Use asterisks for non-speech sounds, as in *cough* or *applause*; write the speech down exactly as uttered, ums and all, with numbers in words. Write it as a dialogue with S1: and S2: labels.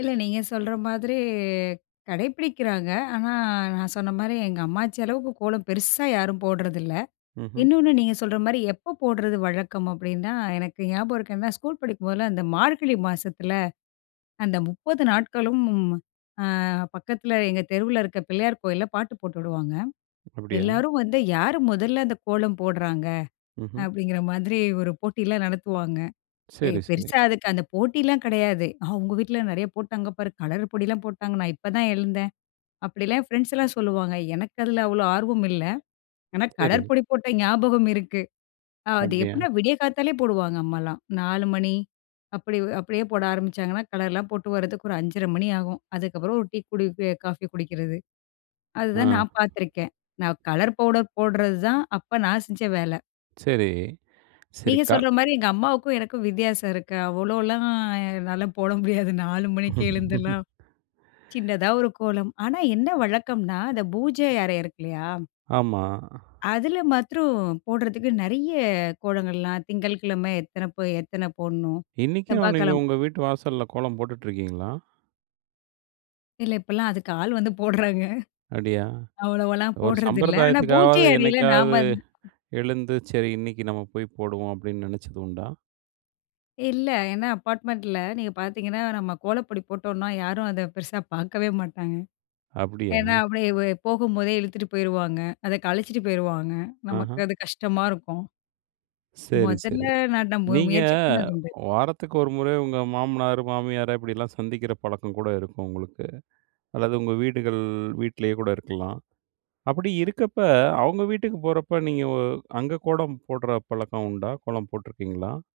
S1: இல்லை, நீங்க சொல்ற மாதிரி கடைப்பிடிக்கிறாங்க, ஆனா நான் சொன்ன மாரி எங்க அம்மாச்சி அளவுக்கு கோலம் பெருசா யாரும் போடுறதில்லை.
S2: ம்ஹ்ம்.
S1: இன்னொன்னு, நீங்க சொல்ற மாரி எப்ப போடுறது வழக்கம் அப்படின்னா, எனக்கு ஞாபகம் இருக்கு. ஏன்னா ஸ்கூல் படிக்கும்போதெல்லாம் இந்த மார்கழி மாசத்தில அந்த முப்பது நாட்களும், அ பக்கத்தில எங்க தெருவுல இருக்க பிள்ளையார் கோயில்ல பாட்டு போட்டு விடுவாங்க.
S2: அப்படியா?
S1: எல்லாரும் வந்து "யாரு மொதல்ல அந்த கோலம் போடுறாங்க"
S2: ம்ஹ்ம்.
S1: அப்படிங்கிற மாதிரி ஒரு போட்டியெல்லாம் நடத்துவாங்க. ஏ,
S2: சரி சரி.
S1: பெருசா அதுக்கு அந்த போட்டிலாம் கிடையாது "அவுங்க வீட்ல நெறைய போட்டாங்க பாரு, கலர் பொடிலாம் போட்டாங்க, நான் இப்பதான் எழுந்தேன்" அப்படிலாம் என் ஃப்ரெண்ட்ஸ்லாம் சொல்லுவாங்க. எனக்கு அதில அவ்வளோ ஆர்வம் இல்ல. ஏன்னா
S2: சரிங்க.
S1: கலர் பொடி போட்ட ஞாபகம் இருக்கு. அது
S2: அப்படியா?
S1: எப்படின்னா, விடிய காத்தாலே போடுவாங்க. அம்மாலாம் நாலு மணி, அப்படி அப்படியே போட ஆரம்பிச்சாங்கன்னா, கலர்லாம் போட்டு வரதுக்கு ஒரு அஞ்சர மணி ஆகும். அதுக்கப்புறம் ஒரு டீ குடிக்கி காஃபி குடிக்கிறது, அதுதான் நான்
S2: அ.
S1: பாத்துருக்கேன். நான் கலர் பவுடர் போடுறது தான், அப்ப நான் செஞ்ச வேலை.
S2: சரி,
S1: நீங்க
S2: சரிக்கால்
S1: சொல்ற மாரி எங்க அம்மாவுக்கும் எனக்கும் வித்தியாசம் இருக்கு. அவ்வளோலாம் என்னால போட முடியாது. நாலு மணிக்கே எழுந்தலாம்.
S2: *laughs*
S1: சின்னதா ஒரு கோலம். ஆனா என்ன வழக்கம்ன்னா, அந்த பூஜை அறை இருக்குல்லயா.
S2: ஆமா.
S1: அதில மாத்திரம் போடுறதுக்கு, நெறைய கோலங்கள்லாம் திங்கள்கிழமை எத்தனை போ எத்தனை போடணும்!
S2: இன்னிக்கும் நீங்க
S1: செவ்வாய்கிழமை
S2: உங்க வீட்டு வாசல்ல கோலம் போட்டுட்டுருக்கீங்களா?
S1: இல்லை இப்பலாம் அதுக்கு ஆள் வந்து போடுறாங்க
S2: அப்டியா?
S1: அவ்வளலவாலாம்
S2: ஒரு
S1: போடுறதில்லை. ஆனா பூஜை
S2: சம்பிரதாயத்துக்காவது,
S1: அறையில
S2: என்னைக்காவது
S1: நாம *unintelligible*
S2: எழுந்து, "சரி இன்னிக்கு நம்ம போய் போடுவோம்" அப்டின்னு நெனச்சது உண்டா?
S1: இல்லை, ஏன்னா அபார்ட்மெண்ட்ல நீங்க பாத்தீங்கன்னா, நம்ம கோலப்பொடி போட்டோம்னா, யாரும் அத பெருசா பாக்கவே மாட்டாங்க.
S2: அப்படியா?
S1: ஏன்னா அப்படியே வ போகும்போதே இழுத்துட்டு போயிருவாங்க. அதை கலச்சிட்டு போயிருவாங்க. நமக்கு
S2: ஆஹ.
S1: அது கஷ்டமா இருக்கும்.
S2: சரி
S1: மொதல்ல
S2: சரி
S1: நான் நா
S2: நீங்க,
S1: முயற்சி பண்ணது உண்டு.
S2: வாரத்துக்கு ஒரு முறை உங்க மாமனாரு, மாமியாரை இப்படியெல்லாம் சந்திக்கிற பழக்கம் கூட இருக்கும் உங்களுக்கு. அல்லது உங்க வீடுகள் வீட்லயே கூட இருக்கலாம். அப்படி இருக்கப்ப அவுங்க வீட்டுக்கு போறப்போ நீங்க வ அங்க கோடம் போடுற பழக்கம் உண்டா? கோலம் போட்ருக்கீங்களா?